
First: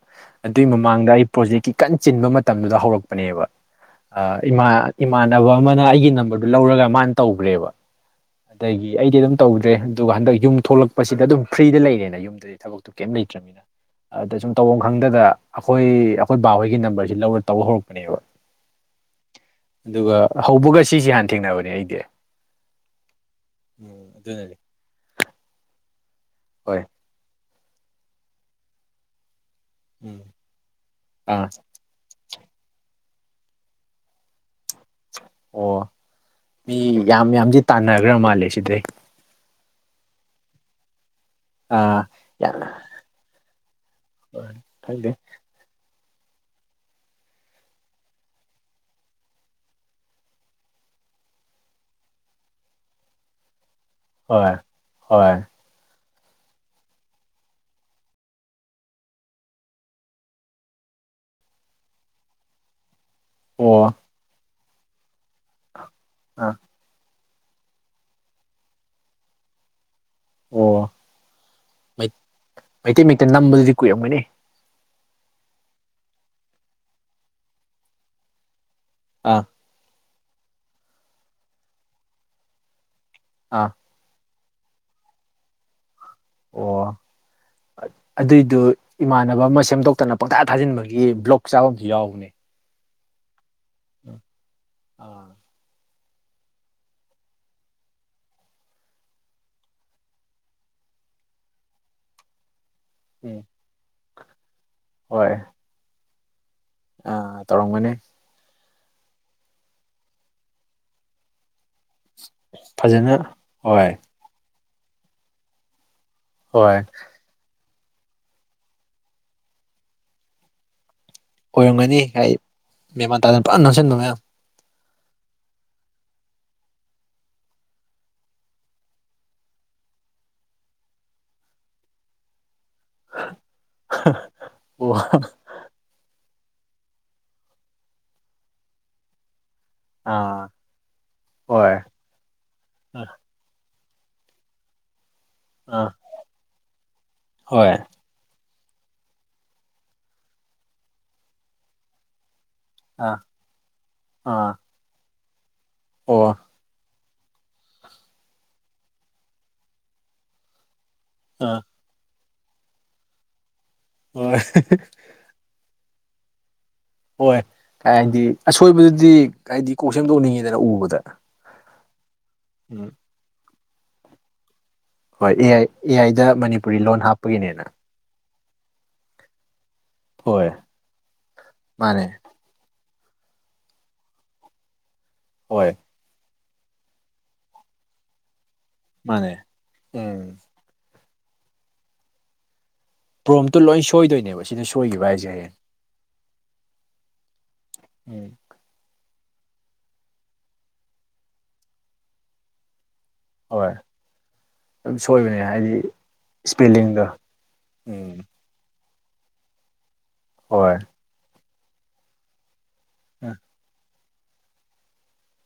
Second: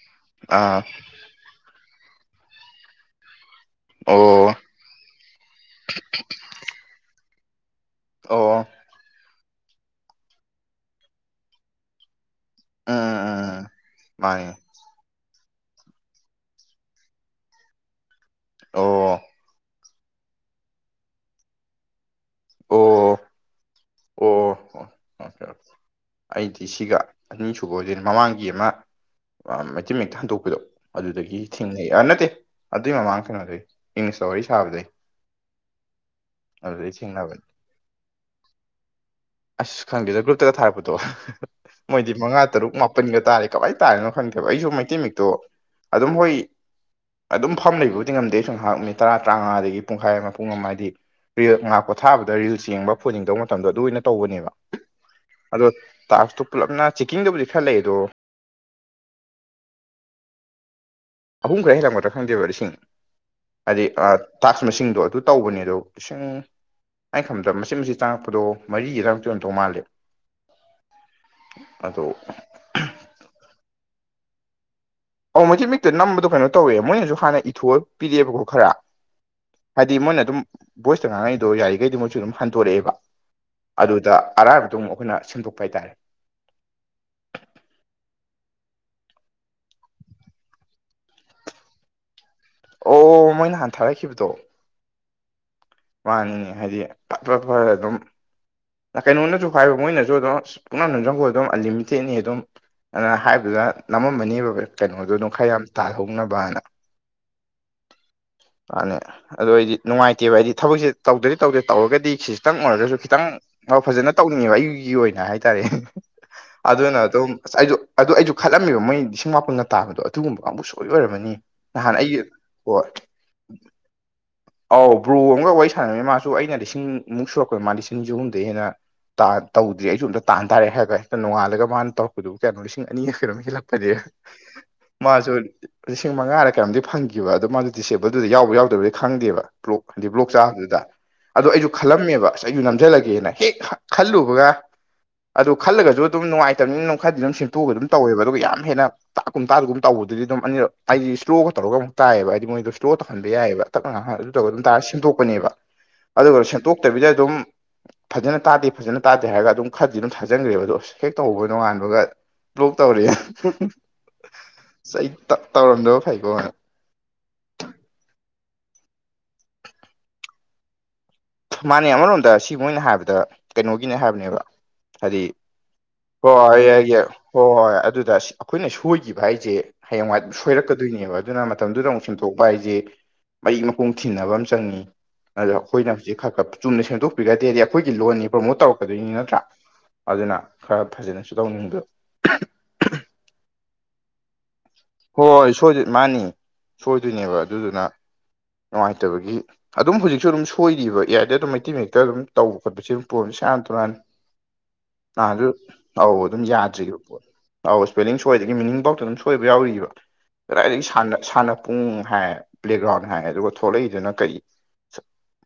Speaker 1: ꯑ
Speaker 2: ꯑꯗꯨꯏ ꯃꯃꯥꯡꯗ ꯑꯩ ꯄ꯭ꯔꯣꯖꯦꯛꯀꯤ ꯀꯟꯅ ꯆꯤꯟꯕ ꯃꯇꯝꯗꯨꯗ ꯍꯧꯔꯛꯄꯅꯦꯕ ꯥ
Speaker 1: ꯑꯣ
Speaker 2: ꯏꯃꯥꯟꯅꯕ ꯑꯃꯅ ꯑꯩꯒꯤ ꯅꯝꯕꯔꯗꯨ ꯂꯧꯔꯒ ꯃꯥꯅ ꯇꯧꯈ꯭ꯔꯦꯕ
Speaker 1: ꯑꯣ
Speaker 2: ꯑꯗꯒꯤ ꯑꯩꯗꯤ ꯑꯗꯨꯝ ꯇꯧꯗ꯭ꯔꯦ ꯑꯗꯨꯒ ꯍꯟꯗꯛ ꯌꯨꯝ ꯊꯣꯛꯂꯛꯄꯁꯤꯗ ꯑꯗꯨꯝ ꯐ꯭ꯔꯤꯗ ꯂꯩꯔꯦꯅ ꯌꯨꯝꯗꯗꯤ ꯊꯕꯛꯇꯨ
Speaker 1: ꯎꯝ
Speaker 2: ꯀꯩꯝ ꯂꯩꯇ꯭ꯔꯅꯤꯅ
Speaker 1: ꯎꯝ
Speaker 2: ꯑꯗ ꯁꯨꯝ
Speaker 1: ꯃꯥꯅꯦ
Speaker 2: ꯇꯧ ꯈꯪꯗꯗ ꯑꯩꯈꯣꯏ ꯑꯩꯈꯣꯏ ꯕꯥꯍꯣꯏꯒꯤ ꯅꯝꯕꯔꯁꯤ ꯂꯧꯔ ꯇꯧꯕ ꯍꯧꯔꯛꯄꯅꯦꯕ
Speaker 1: ꯑꯣ
Speaker 2: ꯑꯗꯨꯒ ꯍꯧꯕꯒ ꯁꯤꯁꯦ ꯍꯥꯟꯅ ꯊꯦꯡꯅꯕꯅꯦ ꯑꯩꯗꯤ
Speaker 1: ꯑꯣ ꯑꯣ
Speaker 2: ꯎꯝ
Speaker 1: ꯑꯣ ꯑꯣ
Speaker 2: ꯑꯗꯨꯅꯅꯤ
Speaker 1: ꯑꯣꯀꯦ ꯑꯣꯀꯦ ꯑꯩꯗꯤ
Speaker 2: ꯍꯣꯏ
Speaker 1: ꯁꯤꯒ ꯑꯅꯤꯁꯨꯕꯖꯤ ꯃꯃꯥꯡꯒꯤ ꯑꯃ ꯃꯩꯇꯩ
Speaker 2: ꯎꯝ
Speaker 1: ꯃꯌꯦꯛꯇ ꯍꯟꯗꯣꯛꯄꯗꯣ ꯑꯗꯨꯗꯒꯤ
Speaker 2: ꯑꯥ
Speaker 1: ꯊꯦꯡꯅ ꯑꯩ ꯅꯠꯇꯦ ꯑꯗꯨꯏ ꯃꯃꯥꯡ ꯀꯩꯅꯣꯗꯩꯩ ꯏꯪꯂꯤꯁꯇ ꯋꯥꯔꯤ ꯁꯥꯕꯗꯩ
Speaker 2: ꯑꯣ ꯃꯤ
Speaker 1: ꯑꯗꯨꯗꯩ
Speaker 2: ꯌꯥꯝ
Speaker 1: ꯊꯦꯡꯅꯕꯅꯤ
Speaker 2: ꯌꯥꯝꯗꯤ ꯇꯥꯟꯅꯈ꯭ꯔ ꯃꯥꯜꯂꯦ ꯁꯤꯗꯩ
Speaker 1: ꯑꯁ ꯈꯪꯗꯦꯗ ꯒ꯭ꯔꯨꯞꯇꯒ ꯊꯥꯔꯛꯄꯗꯣ
Speaker 2: ꯑꯥ
Speaker 1: ꯃꯣꯏꯗꯤ ꯃꯉꯥ
Speaker 2: ꯌꯥꯝ
Speaker 1: ꯇꯔꯨꯛ ꯃꯥꯄꯟꯒ ꯇꯥꯔꯦ ꯀꯃꯥꯏꯅ ꯇꯥꯔꯤꯅꯣ ꯈꯪꯗꯦꯕ
Speaker 2: ꯍꯣꯏ
Speaker 1: ꯑꯩꯁꯨ ꯃꯩꯇꯩ
Speaker 2: ꯈꯪꯗꯦ
Speaker 1: ꯃꯛꯇꯣ ꯑꯗꯨꯝ ꯍꯣꯏ ꯑꯗꯨꯝ ꯐꯝ ꯂꯩꯕꯕꯨꯗꯤ ꯉꯝꯗꯦ ꯑꯩ ꯁꯪ ꯉꯥꯏꯍꯥꯛ ꯅꯨꯃꯤꯠ ꯇꯔꯥ ꯇꯔꯥꯃꯉꯥꯗꯒꯤ ꯄꯨꯡꯈꯥꯏ ꯑꯃ ꯄꯨꯡ ꯑꯃ ꯍꯥꯏꯗꯤ ꯔꯤꯜ ꯉꯥꯛ ꯄꯣꯊꯥꯕꯗ ꯔꯤꯜꯁ ꯌꯦꯡꯕ ꯐꯣꯟ ꯌꯦꯡꯗꯧꯕ ꯃꯇꯝꯗꯣ ꯑꯗꯨ ꯑꯣꯏꯅ ꯇꯧꯕꯅꯦꯕ
Speaker 2: ꯍꯣꯏ ꯍꯣꯏ
Speaker 1: ꯑꯗꯣ ꯇꯇꯣ ꯄꯨꯂꯞꯅ ꯆꯦꯛꯀꯤꯡꯗꯕꯨꯗꯤ ꯈꯔ ꯂꯩ ꯑꯗꯣ ꯑꯍꯨꯝ ꯈꯔ ꯍꯦꯜꯂꯛꯄꯗ꯭ꯔꯥ ꯈꯪꯗꯦꯕ ꯂꯤꯁꯤꯡ
Speaker 2: ꯑꯣ
Speaker 1: ꯍꯥꯏꯗꯤ ꯇꯥꯛꯁ ꯃꯁꯤꯡꯗꯣ ꯑꯗꯨ ꯇꯧꯕꯅꯦ ꯑꯗꯣ ꯏꯁꯤꯡ
Speaker 2: ꯑꯥ
Speaker 1: ꯑꯩꯅ ꯈꯪꯗꯕ ꯃꯆꯦꯠ ꯃꯆꯛ ꯆꯪꯉꯛꯄꯗꯣ ꯃꯔꯤꯒꯤꯗꯔꯃꯨꯛꯇ ꯑꯣꯏꯅ ꯇꯧ ꯃꯥꯜꯂꯦ
Speaker 2: ꯑꯣ
Speaker 1: ꯑꯗꯣ
Speaker 2: ꯃꯩꯇꯩ ꯃꯌꯦꯛꯇ ꯅꯝꯕꯗꯨꯗꯤ ꯀꯨꯏꯔꯝꯒꯅꯤ
Speaker 1: ꯑꯣ ꯃꯁꯤ ꯃꯤꯛꯇ ꯅꯝꯕꯗꯣ ꯀꯩꯅꯣ ꯇꯧꯋꯦ ꯃꯣꯏꯅꯁꯨ ꯍꯥꯟꯅ ꯏꯊꯣ ꯄꯤꯔꯛꯑꯦꯕꯀꯣ ꯈꯔ
Speaker 2: ꯑꯥ
Speaker 1: ꯍꯥꯏꯗꯤ ꯃꯣꯏꯅ ꯑꯗꯨꯝ ꯚꯣꯏꯁꯇ ꯉꯥꯡꯉꯛꯏꯗꯣ ꯌꯥꯔꯤꯈꯩꯗꯤ ꯃꯣꯏꯁꯨ ꯑꯗꯨꯝ ꯍꯟꯗꯣꯔꯛꯑꯦꯕ
Speaker 2: ꯑꯥ
Speaker 1: ꯑꯗꯨꯗ ꯑꯔꯥꯏꯕꯗꯨ ꯑꯃꯨꯛ ꯑꯩꯈꯣꯏꯅ ꯁꯦꯝꯗꯣꯛꯄ ꯍꯥꯏꯇꯥꯔꯦ
Speaker 2: ꯑꯣ
Speaker 1: (inaudible)
Speaker 2: ꯑꯗꯨꯏꯗꯨ ꯏꯃꯥꯟꯅꯕ ꯑꯃ ꯁꯦꯝꯗꯣꯛꯇꯅ ꯄꯪꯊꯥ ꯊꯥꯖꯤꯟꯕꯒꯤ ꯕ꯭ꯂꯣꯛ ꯆꯥꯕ ꯑꯃꯁꯨ ꯌꯥꯎꯕꯅꯦ
Speaker 1: ꯑꯣ ꯃꯣꯏ ꯅꯍꯥꯟ ꯊꯥꯔꯛꯈꯤꯕꯗꯣ
Speaker 2: ꯑꯥ
Speaker 1: ꯃꯥꯅꯤꯅꯦ ꯍꯥꯏꯗꯤ ꯐꯇ ꯐꯠ ꯐꯥꯠ ꯑꯗꯨꯝ ꯀꯩꯅꯣꯗꯁꯨ ꯍꯥꯏꯕ ꯃꯣꯏꯅꯁꯨ ꯑꯗꯨꯝ ꯄꯛꯅꯥ ꯅꯨꯡꯖꯪꯈꯣꯏ ꯑꯗꯨꯝ ꯑꯟꯂꯤꯃꯤꯇꯦꯠꯅꯤ ꯑꯗꯨꯝ ꯑꯗꯨꯅ
Speaker 2: ꯎꯝ
Speaker 1: ꯍꯥꯏꯕꯗ ꯅꯝꯃꯝꯃꯅꯦꯕ ꯀꯩꯅꯣꯗꯅ
Speaker 2: ꯍꯣꯏ
Speaker 1: ꯈꯔ ꯌꯥꯝ ꯇꯥꯍꯧꯅꯕꯅ
Speaker 2: ꯑꯥ ꯇꯧꯔꯝꯒꯅꯦ
Speaker 1: ꯃꯥꯅꯦ ꯑꯗꯨ ꯑꯩꯗꯤ ꯅꯨꯡꯉꯥꯏꯇꯦꯕ ꯍꯥꯏꯗꯤ ꯊꯕꯛꯁꯦ ꯇꯧꯗꯗꯤ ꯇꯧꯗꯦ ꯇꯧꯔꯒꯗꯤ ꯁꯤꯁꯇꯪ ꯑꯣꯏꯔꯒꯁꯨ
Speaker 2: ꯐꯖꯅ
Speaker 1: ꯈꯤꯇꯪ
Speaker 2: ꯍꯣꯏ
Speaker 1: ꯐꯖꯅ ꯇꯧꯅꯤꯡꯉꯦꯕ ꯑꯩꯒꯤ ꯑꯣꯏꯅ ꯍꯥꯏꯇꯥꯔꯦ
Speaker 2: ꯍꯣꯏ
Speaker 1: ꯑꯗꯨꯅ ꯑꯗꯨꯝ ꯑꯩꯁꯨ ꯑꯗꯨꯗ ꯑꯩꯁꯨ ꯈꯠꯂꯝꯃꯦꯕ ꯃꯣꯏ ꯂꯤꯁꯤꯡ ꯃꯥꯄꯜꯒ ꯇꯥꯕꯗꯣ ꯑꯗꯨꯒꯨꯝꯕ ꯀꯥꯡꯕꯨ ꯁꯣꯏ ꯑꯣꯏꯔꯝꯅꯤ
Speaker 2: ꯑꯣꯏꯔꯝꯒꯅꯤ ꯍꯥꯏ ꯃꯃꯥꯟ ꯇꯥꯗꯅ ꯐꯖꯅ ꯅꯝꯁꯤꯟꯕ ꯃꯌꯥꯝ
Speaker 1: ꯑꯧ ꯕꯔꯣ ꯑꯃꯒ ꯋꯥꯔꯤ ꯁꯥꯟꯅꯈꯤ ꯃꯥꯁꯨ ꯑꯩꯅ ꯂꯤꯁꯤꯡꯃꯨꯛ ꯁꯨꯔꯛꯄꯣꯏ ꯃꯥ ꯂꯤꯁꯤꯡꯁ ꯑꯍꯨꯝꯗꯩ ꯍꯦꯟꯅ ꯇ ꯇꯧꯗꯦ ꯑꯩꯁꯨ ꯑꯃꯝꯇ ꯇꯥꯟ ꯇꯥꯔꯦ ꯍꯥꯏꯕ ꯍꯦ ꯅꯣꯡꯉꯥꯜꯂ ꯃꯥꯅ ꯇꯧꯛꯄꯗꯨ ꯀꯩꯅꯣ ꯂꯤꯁꯤꯡ ꯑꯅꯤꯒ ꯀꯩꯅꯣꯝ ꯍꯂꯛꯄ ꯐ
Speaker 2: ꯑꯣ
Speaker 1: ꯃꯥꯁꯨ ꯂꯤꯁꯤꯡ ꯃꯉꯥꯔ ꯀꯩꯅꯝꯗꯤ ꯐꯪꯈꯤꯕ ꯑꯗꯣ ꯃꯥꯗꯨ ꯗꯤꯑꯦꯕꯜꯗꯨꯗꯗꯤ ꯌꯥꯎꯕ ꯌꯥꯎꯗꯕꯗꯤ ꯈꯪꯗꯦꯕ ꯕꯂꯣꯛ ꯑꯗꯤ ꯕ꯭ꯂꯣꯛ
Speaker 2: ꯑꯥ
Speaker 1: ꯆꯥꯕꯗꯨꯗ ꯑꯗꯣ ꯑꯩꯁꯨ
Speaker 2: ꯍꯣꯏ
Speaker 1: ꯈꯜꯂꯝꯃꯦꯕ ꯑꯁ ꯑꯩꯁꯨ ꯅꯝꯁꯤꯜꯂꯒꯦꯅ ꯍꯦꯛ ꯈꯜꯂꯨꯕꯒ ꯑꯗꯨ
Speaker 2: ꯑꯥ
Speaker 1: ꯈꯜꯂꯒꯁꯨ ꯑꯗꯨꯝ ꯅꯨꯡꯉꯥꯏꯇꯕꯅꯤꯅ ꯅꯝ ꯈꯔꯗꯤ ꯑꯗꯨꯝ
Speaker 2: ꯍꯣꯏ
Speaker 1: ꯁꯤꯦꯡꯠꯇꯣꯛꯑꯒ ꯑꯗꯨꯝ ꯇꯧꯋꯦꯕ ꯑꯗꯨꯒ ꯌꯥꯝ ꯍꯦꯟꯅ ꯇꯥꯛꯀꯨꯝ ꯇꯥꯛꯒꯨꯝ ꯇꯧꯕꯗꯨꯗꯤ ꯑꯗꯨꯝ ꯑꯅꯤ ꯍꯥꯏꯗꯤ ꯏꯁ꯭ꯂꯣꯒ ꯇꯧꯔꯒ ꯑꯃꯨꯛ ꯇꯥꯏꯌꯦꯕ ꯍꯥꯏꯗꯤ ꯃꯣꯏꯗ ꯏꯁ꯭ꯂꯣ
Speaker 2: ꯑꯥ
Speaker 1: ꯇꯧꯍꯟꯕ ꯌꯥꯏꯑꯕ ꯇꯛꯅ ꯉꯍ ꯑꯗꯨꯗꯒ
Speaker 2: ꯑꯥ
Speaker 1: ꯑꯗꯨꯝ ꯇꯥꯔꯒ ꯁ ꯁꯦꯝꯗꯣꯛꯄꯅꯦꯕ
Speaker 2: ꯑꯣ
Speaker 1: ꯑꯗꯨꯒ ꯁꯦꯝꯇꯣꯛ ꯐꯠꯇꯕꯤꯗ ꯑꯗꯨꯝ ꯐꯖꯅ ꯇꯥꯗꯦ ꯐꯖꯅ ꯇꯥꯗꯦ ꯍꯥꯏꯔꯒ ꯑꯗꯨꯝ ꯈꯔꯗꯤ ꯑꯗꯨꯝ ꯊꯥꯖꯤꯟꯈ꯭ꯔꯦꯕ ꯑꯗꯣ ꯑꯁ ꯍꯦꯛ ꯇꯧꯍꯧꯕ
Speaker 2: ꯑꯥ
Speaker 1: ꯅꯣꯉꯥꯟꯕꯒ ꯕ꯭ꯂꯣꯛ ꯇꯧꯔꯦ
Speaker 2: ꯍꯣꯏ
Speaker 1: ꯑꯁ ꯑꯩ ꯇꯧꯔꯝꯗꯕ ꯐꯩꯀꯣ
Speaker 2: ꯍꯣꯏ ꯍꯥꯏꯗꯤ ꯑꯁꯣꯏꯕꯗꯨꯗꯤ ꯍꯥꯏꯗꯤ ꯀꯣꯛ ꯁꯦꯝꯗꯣꯛꯅꯤꯡꯉꯤꯗꯅ ꯎꯕꯗ
Speaker 1: ꯃꯥꯅꯦ ꯑꯃꯔꯣꯝꯗ ꯁꯤ ꯃꯣꯏꯅ
Speaker 2: ꯎꯝ
Speaker 1: ꯍꯥꯏꯕꯗ ꯀꯩꯅꯣꯒꯤꯅꯦ ꯍꯥꯏꯕꯅꯦꯕ ꯍꯥꯏꯗꯤ
Speaker 2: ꯍꯣꯏ ꯑꯦ ꯑꯥꯏ ꯑꯦ ꯑꯥꯏꯗ
Speaker 1: ꯍꯣꯏ
Speaker 2: ꯃꯅꯤꯄꯨꯔꯤ
Speaker 1: ꯑꯩꯦꯒꯦ
Speaker 2: ꯂꯣꯟ
Speaker 1: ꯍꯣꯏ ꯍꯣꯏ
Speaker 2: ꯍꯥꯞꯄꯒꯤꯅꯦꯅ
Speaker 1: ꯍꯣꯏ ꯑꯗꯨꯗ ꯑꯩꯈꯣꯏꯅ ꯁꯣꯏꯈꯤꯕ ꯍꯥꯏꯁꯦ ꯍꯌꯦꯡꯋꯥ
Speaker 2: ꯍꯣꯏ
Speaker 1: ꯁꯣꯏꯔꯛꯀꯗꯣꯏꯅꯦꯕ ꯑꯗꯨꯅ ꯃꯇꯝꯗꯨꯗ ꯑꯃꯨꯛ
Speaker 2: ꯃꯥꯅꯦ
Speaker 1: ꯁꯦꯝꯗꯣꯛ ꯎꯄꯥꯏꯁꯦ ꯃꯩ ꯃꯄꯨꯡ ꯊꯤꯅꯕ ꯑꯃ ꯆꯪꯏꯤ ꯑꯗ
Speaker 2: ꯍꯣꯏ
Speaker 1: ꯑꯩꯈꯣꯏꯅ ꯍꯧꯖꯤꯛ ꯈꯔ ꯈ ꯆꯨꯝꯅ ꯁꯦꯡꯗꯣꯛꯄꯤꯒꯗꯦꯗꯤ ꯑꯩꯈꯣꯏꯒꯤ ꯂꯣꯟꯅꯤ ꯄ꯭ꯔꯣꯃꯣꯠ ꯇꯧꯔꯛꯀꯗꯣꯏꯅꯤ
Speaker 2: ꯃꯥꯅꯦ
Speaker 1: ꯅꯠꯇ꯭ꯔꯥ
Speaker 2: ꯎꯝ
Speaker 1: ꯑꯗꯨꯅ ꯈꯔ ꯐꯖꯅꯁꯨ ꯇꯧꯅꯤꯡꯕ
Speaker 2: ꯄ꯭ꯔꯣꯝꯇꯨ ꯂꯣꯏ ꯁꯣꯏꯗꯣꯏꯅꯦꯕ ꯁꯤꯗ ꯁꯣꯏꯈꯤꯕ ꯍꯥꯏꯁꯦ
Speaker 1: ꯍꯣꯏ
Speaker 2: ꯍꯌꯦꯡ
Speaker 1: ꯍꯣꯏꯣꯏ ꯃꯥꯅꯤ ꯁꯣꯏꯗꯣꯏꯅꯦꯕ ꯑꯗꯨꯗꯨꯅ
Speaker 2: ꯎꯝ
Speaker 1: ꯅꯨꯡꯉꯥꯏꯇꯕꯒꯤ ꯑꯗꯨꯝ ꯍꯧꯖꯤꯛꯁꯨ ꯑꯗꯨꯝ ꯁꯣꯏꯔꯤꯕ ꯏꯌꯥꯏꯗ ꯑꯗꯨꯝ ꯃꯩꯇꯩ ꯃꯦꯛꯇ ꯑꯗꯨꯝ ꯇꯧꯕ ꯈꯣꯠꯄꯁ ꯄ ꯁꯥꯟ
Speaker 2: ꯍꯣꯏ
Speaker 1: ꯇꯨꯔꯥꯟ
Speaker 2: ꯑꯗꯨꯝ
Speaker 1: ꯑ
Speaker 2: ꯁꯣꯏꯕꯅꯦ
Speaker 1: ꯑꯗꯨ
Speaker 2: ꯍꯥꯏꯗꯤ
Speaker 1: ꯑꯧ ꯑꯗꯨꯝ ꯌꯥꯗ꯭ꯔꯤꯔꯤꯕ
Speaker 2: ꯏꯁꯄꯦꯂꯤꯡꯗꯣ
Speaker 1: ꯄꯣꯠ ꯑꯧ
Speaker 2: ꯎꯝ
Speaker 1: ꯏꯁꯄꯦꯂꯤꯡ ꯁꯣꯏꯗ ꯒꯤ ꯃꯤꯅꯤꯡ ꯄꯥꯎꯇ ꯑꯗꯨꯝ ꯁꯣꯏꯕ ꯌꯥꯎꯔꯤꯕ
Speaker 2: ꯍꯣꯏ
Speaker 1: ꯀꯗꯥꯏꯗꯒꯤ ꯁꯥꯟꯅꯄꯨꯡ ꯍꯥꯏꯔ ꯄ꯭ꯂꯦꯒ꯭ꯔꯥꯎꯟ ꯍꯥꯏꯔ ꯑꯗꯨꯒ ꯊꯣꯛꯂꯛꯏꯗꯨꯅ ꯀꯔꯤ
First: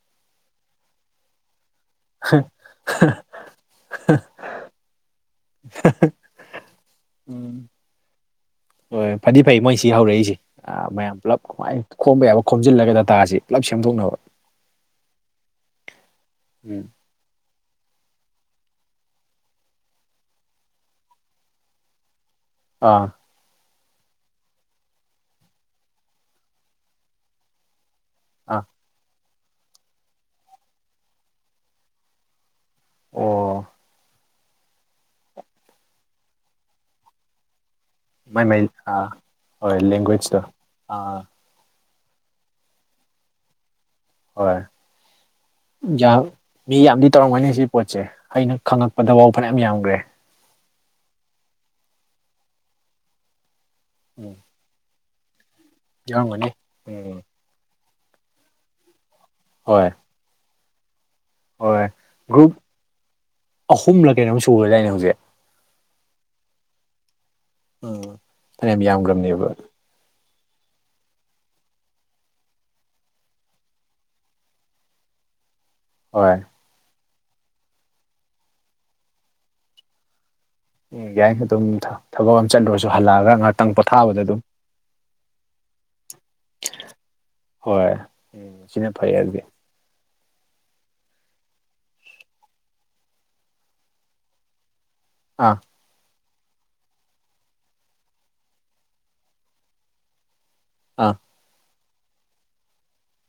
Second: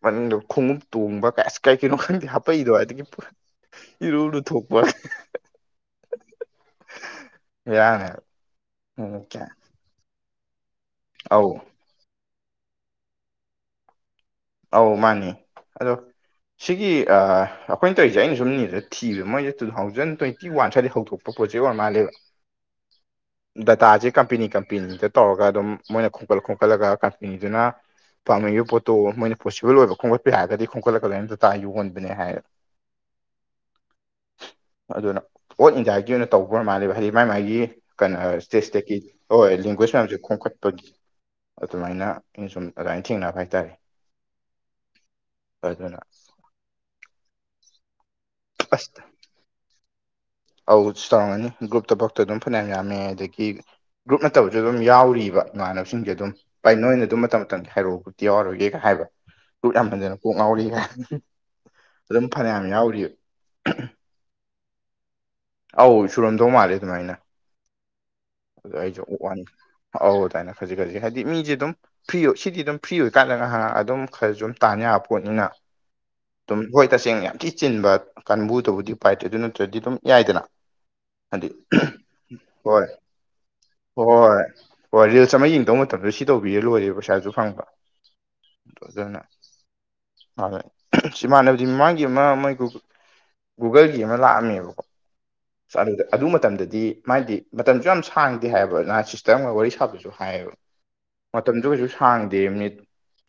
Speaker 1: ꯃꯅꯨꯡꯗ ꯈꯣꯡꯎꯞ ꯇꯣꯡꯕ ꯀ ꯀꯩ ꯀꯩꯅꯣ ꯈꯪꯗꯦ ꯍꯥꯄꯛꯏꯗꯣ ꯍꯥꯏꯒꯤ ꯏꯔꯨ ꯂꯨ ꯊꯣꯛꯄ
Speaker 2: ꯎꯝ
Speaker 1: ꯌꯥꯅꯦ
Speaker 2: ꯍꯣꯏ
Speaker 1: ꯎꯝ
Speaker 2: ꯐꯗꯤ ꯐꯩ ꯃꯣꯏꯁꯤ ꯍꯧꯔꯛꯏꯁꯦ ꯑ ꯃꯌꯥꯝ
Speaker 1: ꯑꯧ
Speaker 2: ꯄꯨꯂꯞꯃꯥꯏꯅ ꯈꯣꯝꯕ ꯌꯥꯕ ꯈꯣꯝꯖꯤꯜꯂꯒ ꯗꯇꯥꯁꯤꯦ ꯄꯨꯂꯞ ꯁꯦꯝꯗꯣꯛꯅꯕ
Speaker 1: ꯑꯧ ꯃꯥꯅꯦ ꯑꯗꯣ
Speaker 2: ꯎꯝ
Speaker 1: ꯁꯤꯒꯤ ꯑꯥ ꯑꯩꯈꯣꯏꯅ ꯇꯧꯖꯦ ꯑꯩꯅ ꯁꯨꯝ ꯅꯦꯇ ꯊꯤꯕ ꯃꯣꯏꯖꯦ ꯇꯨ ꯊꯥꯎꯖꯟ ꯇ꯭ꯋꯦꯟꯇꯤ ꯋꯥꯟ ꯁ꯭ꯋꯥꯏꯗꯩ ꯍꯧꯗꯣꯛꯄ ꯄ꯭ꯔꯣꯖꯦꯛ ꯋꯥꯛ ꯃꯥꯜꯂꯦꯕ (inaudible)
Speaker 2: ꯑꯥ
Speaker 1: ꯗꯥꯇꯥꯖꯦ ꯀꯝꯄꯦꯅꯤ ꯀꯝꯄꯦꯅꯤꯗ ꯇꯧꯔꯒ ꯑꯗꯨꯝ ꯃꯣꯏꯅ ꯈꯣꯝꯀꯠ ꯈꯣꯝꯀꯠꯂꯒ ꯀꯝꯄꯦꯅꯤꯗꯨꯅ
Speaker 2: ꯑꯥ
Speaker 1: ꯄꯥꯝꯅꯩꯕ ꯄꯣꯠꯇꯣ ꯃꯣꯏꯅ ꯄꯣꯁꯤꯕꯜ ꯑꯣꯏꯕ ꯈꯣꯝꯒꯠꯄꯥ ꯌꯥꯔꯒꯗꯤ ꯈꯣꯝꯠꯂꯒ ꯂꯥꯏꯌꯣꯟ ꯗꯥꯇꯥ ꯌꯣꯟꯕꯅꯦ ꯍꯥꯏꯌꯦꯕ
Speaker 2: ꯑꯣ
Speaker 1: ꯑꯗꯨꯅ ꯑꯣꯜ ꯏꯟꯗꯤꯌꯥꯒꯤ ꯑꯣꯏꯅ ꯇꯧꯕ ꯃꯥꯜꯂꯦꯕ ꯍꯥꯏꯗꯤ ꯃꯥ ꯃꯥꯥꯏꯒꯤ
Speaker 2: ꯃꯥꯏ
Speaker 1: ꯀꯟꯍꯥꯔ꯭ꯁ
Speaker 2: ꯃꯥꯏ
Speaker 1: ꯁꯇꯦꯠ ꯁꯇꯦꯠꯀꯤ
Speaker 2: ꯑꯥ
Speaker 1: ꯍꯣꯏ ꯂꯦꯡꯒ꯭ꯋꯦꯖ ꯃꯌꯥꯝꯁꯦ
Speaker 2: ꯂꯦꯡꯒ꯭ꯋꯦꯖꯇꯣ
Speaker 1: ꯈꯣꯝꯈꯠꯄꯒꯤ
Speaker 2: ꯑꯥ
Speaker 1: ꯑꯗꯨꯃꯥꯏꯅ ꯑꯩꯅ ꯁꯨꯝ ꯑꯗꯨꯃꯥꯏꯅ ꯊꯦꯡꯅꯕ ꯍꯥꯏꯇꯥꯔꯦ
Speaker 2: ꯍꯣꯏ
Speaker 1: ꯑꯗꯨꯅ
Speaker 2: ꯌꯥꯝ ꯃꯤ ꯌꯥꯝꯗꯤ ꯇꯧꯔꯝꯒꯅꯤ ꯁꯤ ꯄꯣꯠꯁꯦ ꯑꯩꯅ
Speaker 1: ꯑꯁ
Speaker 2: ꯈꯪꯉꯛꯄꯗ ꯕꯥꯎ ꯐꯅꯌꯥꯝ ꯌꯥꯝꯒ꯭ꯔꯦ
Speaker 1: ꯑꯧ ꯆꯥꯎꯔꯝꯒꯅꯤ ꯒ꯭ꯔꯨꯞꯇꯕꯥꯎꯛꯇ ꯑꯗꯨꯝ ꯐꯅꯌꯥꯝ ꯌꯥꯝꯃꯦ ꯑꯗꯒꯤ ꯒ꯭ꯔꯨꯞ
Speaker 2: ꯎꯝ
Speaker 1: ꯅꯠꯇ ꯑꯗꯨꯝ ꯌꯥꯎꯔꯤꯕ ꯏꯃꯥꯟꯅꯕꯁꯤꯡꯖꯦ ꯑꯗꯨꯝ
Speaker 2: ꯌꯥꯎꯔꯝꯒꯅꯤ
Speaker 1: ꯑꯩ ꯅꯣꯏꯅ ꯑꯗꯨ
Speaker 2: ꯎꯝ
Speaker 1: ꯃꯇꯝ ꯇꯪꯒꯤ ꯍꯥꯏꯔꯛꯑꯣ ꯒꯔ꯭ꯨꯞꯇꯤ ꯌꯥꯎꯔꯣꯏꯒꯦꯒ ꯍꯥꯏꯕ ꯄꯨꯠ
Speaker 2: ꯍꯣꯏ
Speaker 1: ꯌꯥꯝꯃꯟꯗꯅ ꯀꯣꯛ ꯉꯥꯎꯔꯤꯒ
Speaker 2: ꯍꯣꯏ
Speaker 1: ꯑꯗꯨꯝ
Speaker 2: ꯒ꯭ꯔꯨꯞ
Speaker 1: ꯐꯅꯌꯥꯝ ꯌꯥꯎꯔꯤꯕ
Speaker 2: ꯑꯍꯨꯝꯂꯥ ꯀꯩꯅꯣꯝ ꯁꯨꯒ꯭ꯔꯥ ꯌꯥꯏꯅꯦ ꯍꯧꯖꯤꯛ
Speaker 1: ꯑꯧ ꯁꯨꯔꯝꯗꯣ ꯃꯥꯜꯂꯦ ꯑꯗꯨꯃꯥꯏꯅ
Speaker 2: ꯑꯥ
Speaker 1: ꯑꯗꯣ
Speaker 2: ꯐꯅꯌꯥꯝ
Speaker 1: ꯑꯩꯁꯨ ꯑꯣꯛ ꯋꯥꯅꯤ
Speaker 2: ꯌꯥꯝꯒ꯭ꯔꯝꯅꯦꯕ
Speaker 1: ꯑꯧ ꯑꯗꯨꯥꯏꯅ ꯈꯖꯤꯛ ꯈꯖꯤꯛ ꯍꯥꯏꯗꯤ ꯃꯤꯖꯦ ꯑꯗꯨꯝ ꯐ꯭ꯔꯤ ꯑꯣꯏ ꯁꯤꯗꯤ ꯑꯗꯨꯝ ꯐ꯭ꯔꯤ ꯑꯣꯏ ꯀꯥꯟꯗꯒ ꯉꯍꯥꯛ ꯉꯥ ꯑꯗꯨꯝ ꯈꯔꯖꯨ ꯑꯗꯨꯝ ꯇꯥꯟ ꯌꯥ ꯄꯣꯠꯅꯤꯅ
Speaker 2: ꯍꯣꯏ
Speaker 1: ꯑꯗꯨꯝ ꯍꯣꯏ ꯇꯁꯦꯡ ꯌꯥꯝ ꯊꯤ ꯆꯤꯟꯕ ꯀꯥꯡꯕꯨꯗꯕꯨꯗꯤ ꯄꯥꯏꯗ꯭ꯔꯦ ꯑꯗꯨ ꯅꯠꯇ꯭ꯔꯗꯤ ꯑꯗꯨꯝ ꯌꯥꯏꯗꯅ
Speaker 2: ꯎꯝ ꯌꯥꯏ
Speaker 1: ꯍꯥꯏꯗꯤ
Speaker 2: ꯑꯗꯨꯝ ꯊꯕꯛ ꯑꯃ
Speaker 1: ꯍꯣꯏ
Speaker 2: ꯆꯠꯂꯨꯔꯁꯨ ꯍꯜꯂꯛꯑꯒ ꯉꯥꯏꯍꯥꯛꯇꯪ ꯄꯣꯊꯥꯕꯗ ꯑꯗꯨꯝ
Speaker 1: ꯍꯣꯏ ꯍꯣꯏ ꯔꯤꯜꯁ ꯑꯃ ꯌꯦꯡꯗꯧ ꯃꯇꯝꯗ ꯁꯤ ꯇꯧꯕꯤꯔꯦ ꯂꯣꯏꯔꯦ ꯄꯩꯁꯥꯁꯨ ꯐꯪꯕ
Speaker 2: ꯍꯣꯏ ꯎꯝ ꯁꯤꯅ ꯐꯩ
Speaker 1: ꯑꯗꯨꯅ
Speaker 2: ꯑꯗꯨꯗꯤ
Speaker 1: ꯍꯥꯡꯉꯦ ꯁꯤꯃꯥꯟꯅꯕꯗꯤ ꯃꯃꯥꯡꯒꯤ ꯑꯃ ꯃꯣꯏ ꯒꯨꯒꯨ ꯒꯨꯒꯜꯒꯤ ꯑꯃ ꯂꯥꯛꯑꯝꯃꯦꯕꯀꯣ
Speaker 2: ꯑꯥ
Speaker 1: ꯑꯁ ꯑꯗꯨꯗ ꯑꯗꯨ ꯃꯇꯝꯗꯗꯤ ꯃꯥꯏꯗꯤ ꯃꯇꯝꯁꯨ ꯌꯥꯝ ꯁꯥꯡꯗꯦ ꯍꯥꯏꯌꯦꯕ ꯅ ꯁꯤꯁꯇꯔ ꯑꯃꯒ ꯋꯥꯔꯤ ꯁꯥꯕꯁꯨ ꯍꯥꯏꯌꯦꯕ
Speaker 2: ꯑꯥ
Speaker 1: ꯃꯇꯝꯗꯨ ꯀꯩꯁꯨ ꯁꯥꯡꯗꯦ ꯃꯤꯅꯤꯠ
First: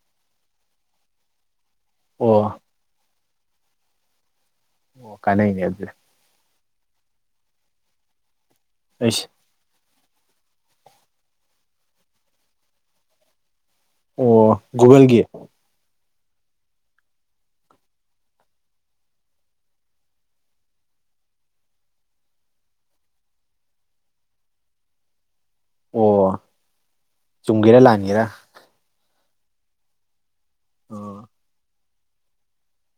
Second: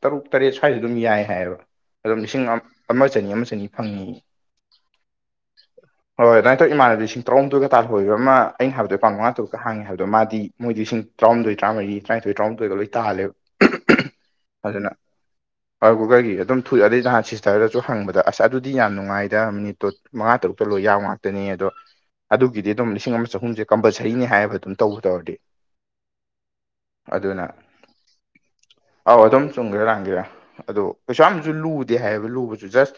Speaker 1: ꯇꯔꯨꯛ ꯇꯔꯦꯠ ꯁ꯭ꯋꯥꯏꯗ ꯑꯗꯨꯝ ꯌꯥꯏ ꯍꯥꯏꯌꯦꯕ ꯑꯗꯨꯝ
Speaker 2: ꯑꯣ
Speaker 1: ꯂꯤꯁꯤꯡ ꯑꯝ ꯑꯃ ꯆꯅꯤ ꯑꯃ ꯆꯅꯤ ꯐꯪꯉꯤ
Speaker 2: ꯑꯣ ꯀꯥꯅꯩꯅꯦ ꯑꯗꯨ
Speaker 1: ꯍꯣꯏ ꯑꯗꯨꯃꯥꯏꯟꯇꯧ ꯏꯃꯅꯕꯤ ꯂꯤꯁꯤꯡ ꯇꯔꯥꯑꯨꯝꯗꯣꯏꯒ ꯇꯥꯜꯍꯧꯏꯌꯦꯕ ꯃꯥ ꯑꯩꯅ ꯍꯥꯏꯕꯗꯣ ꯄꯥꯡ
Speaker 2: ꯑꯩꯁ
Speaker 1: ꯃꯉꯥ ꯇꯧ ꯍꯥꯡꯉꯦ ꯍꯥꯏꯕꯗꯣ ꯃꯥꯗꯤ ꯃꯣꯏꯗꯤ ꯏꯁꯤꯡ ꯇꯔꯥꯍꯨꯝꯗꯣꯏ ꯇꯔꯥꯃꯔꯤ ꯇꯔꯥꯅꯤꯊꯣꯏ ꯇꯔꯥꯍꯨꯝꯗꯣꯏꯒ ꯂꯣꯏ ꯇꯥꯜꯂꯦꯕ
Speaker 2: ꯑꯣ ꯒꯨꯒꯜꯒꯤ
Speaker 1: ꯑꯣ ꯒꯨꯒꯜꯒꯤ ꯑꯗꯨꯝ (unintelligible) ꯑꯗꯩ ꯅꯍꯥꯟ ꯁꯤꯁꯇꯔꯗꯖꯨ ꯍꯪꯕꯗ ꯑꯁ ꯑꯗꯨꯗꯤ ꯌꯥꯝ ꯅꯨꯡꯉꯥꯏꯗ ꯃꯤꯅꯤꯠꯇꯣ ꯃꯉꯥ ꯇꯔꯨꯛꯇ ꯂꯣꯏ ꯌꯥꯝ ꯉꯥꯛꯇꯅꯤ ꯑꯗꯣ ꯑꯗꯨꯒꯤꯗꯤ ꯑꯗꯨꯝ ꯂꯤꯁꯤꯡ ꯑꯃ ꯆꯍꯨꯝꯁꯦ ꯀꯝꯄꯜꯁꯔꯤꯅꯤ ꯍꯥꯏꯕ ꯑꯗꯨꯝ ꯇꯧꯕ ꯇꯧꯔꯗꯤ
Speaker 2: ꯑꯣ ꯆꯨꯝꯒꯦꯔꯥ ꯂꯥꯟꯒꯦꯔꯥ
Speaker 1: ꯑꯥꯎ ꯑꯗꯨꯝ ꯆꯨꯝꯒꯦꯔꯥ ꯂꯥꯟꯒꯦꯔꯥ ꯑꯗꯣ
Speaker 2: ꯑꯣ
Speaker 1: ꯀꯩꯁꯨ ꯌꯥꯝꯖꯨ ꯂꯨꯠ ꯗꯦ ꯍꯥꯏꯕ ꯂꯨꯕꯁꯨ ꯖꯁ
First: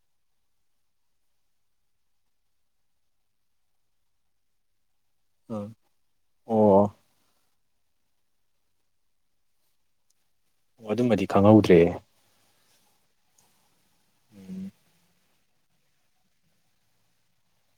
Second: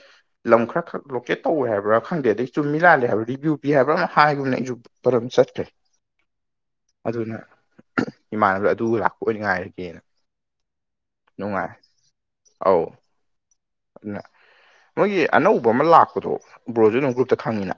Speaker 1: ꯂꯝ ꯈꯔ ꯈꯛ ꯂꯣꯀꯦꯠ ꯇꯧꯋꯦ ꯍꯥꯏꯕ꯭ꯔꯥ ꯈꯪꯗꯦꯗꯩ ꯆꯨꯝꯃꯤ ꯂꯥꯜꯂꯤ ꯍꯥꯏꯕꯗꯤ ꯔꯤꯕꯤꯌꯨ ꯄꯤ ꯍꯥꯏꯕ꯭ꯔ ꯑꯃ ꯍꯥꯏꯒꯨꯝꯅ ꯑꯩꯖꯨ ꯕꯔꯝ ꯆꯠꯈ꯭ꯔꯦ
Speaker 2: ꯑꯣ ꯑꯣ
Speaker 1: ꯑꯗꯨꯅ ꯏꯃꯥꯟꯅꯕꯗ ꯑꯗꯨ ꯂꯥꯛꯄ ꯑꯣꯏꯅ ꯉꯥꯏꯔꯒꯦꯅ
Speaker 2: ꯑꯗꯨꯃꯗꯤ
Speaker 1: ꯅꯨꯡꯉꯥꯏ
Speaker 2: ꯈꯪꯉꯧꯗ꯭ꯔꯦ
Speaker 1: ꯑꯧ ꯑꯗꯨꯅ
Speaker 2: ꯎꯝ
Speaker 1: ꯃꯣꯏꯒꯤ ꯑꯅꯧꯕ ꯑꯃ ꯂꯥꯛꯄꯗꯣ ꯕ꯭ꯔꯣꯖꯨꯗꯨꯝ ꯒ꯭ꯔꯨꯞꯇ ꯈꯪꯉꯤꯅ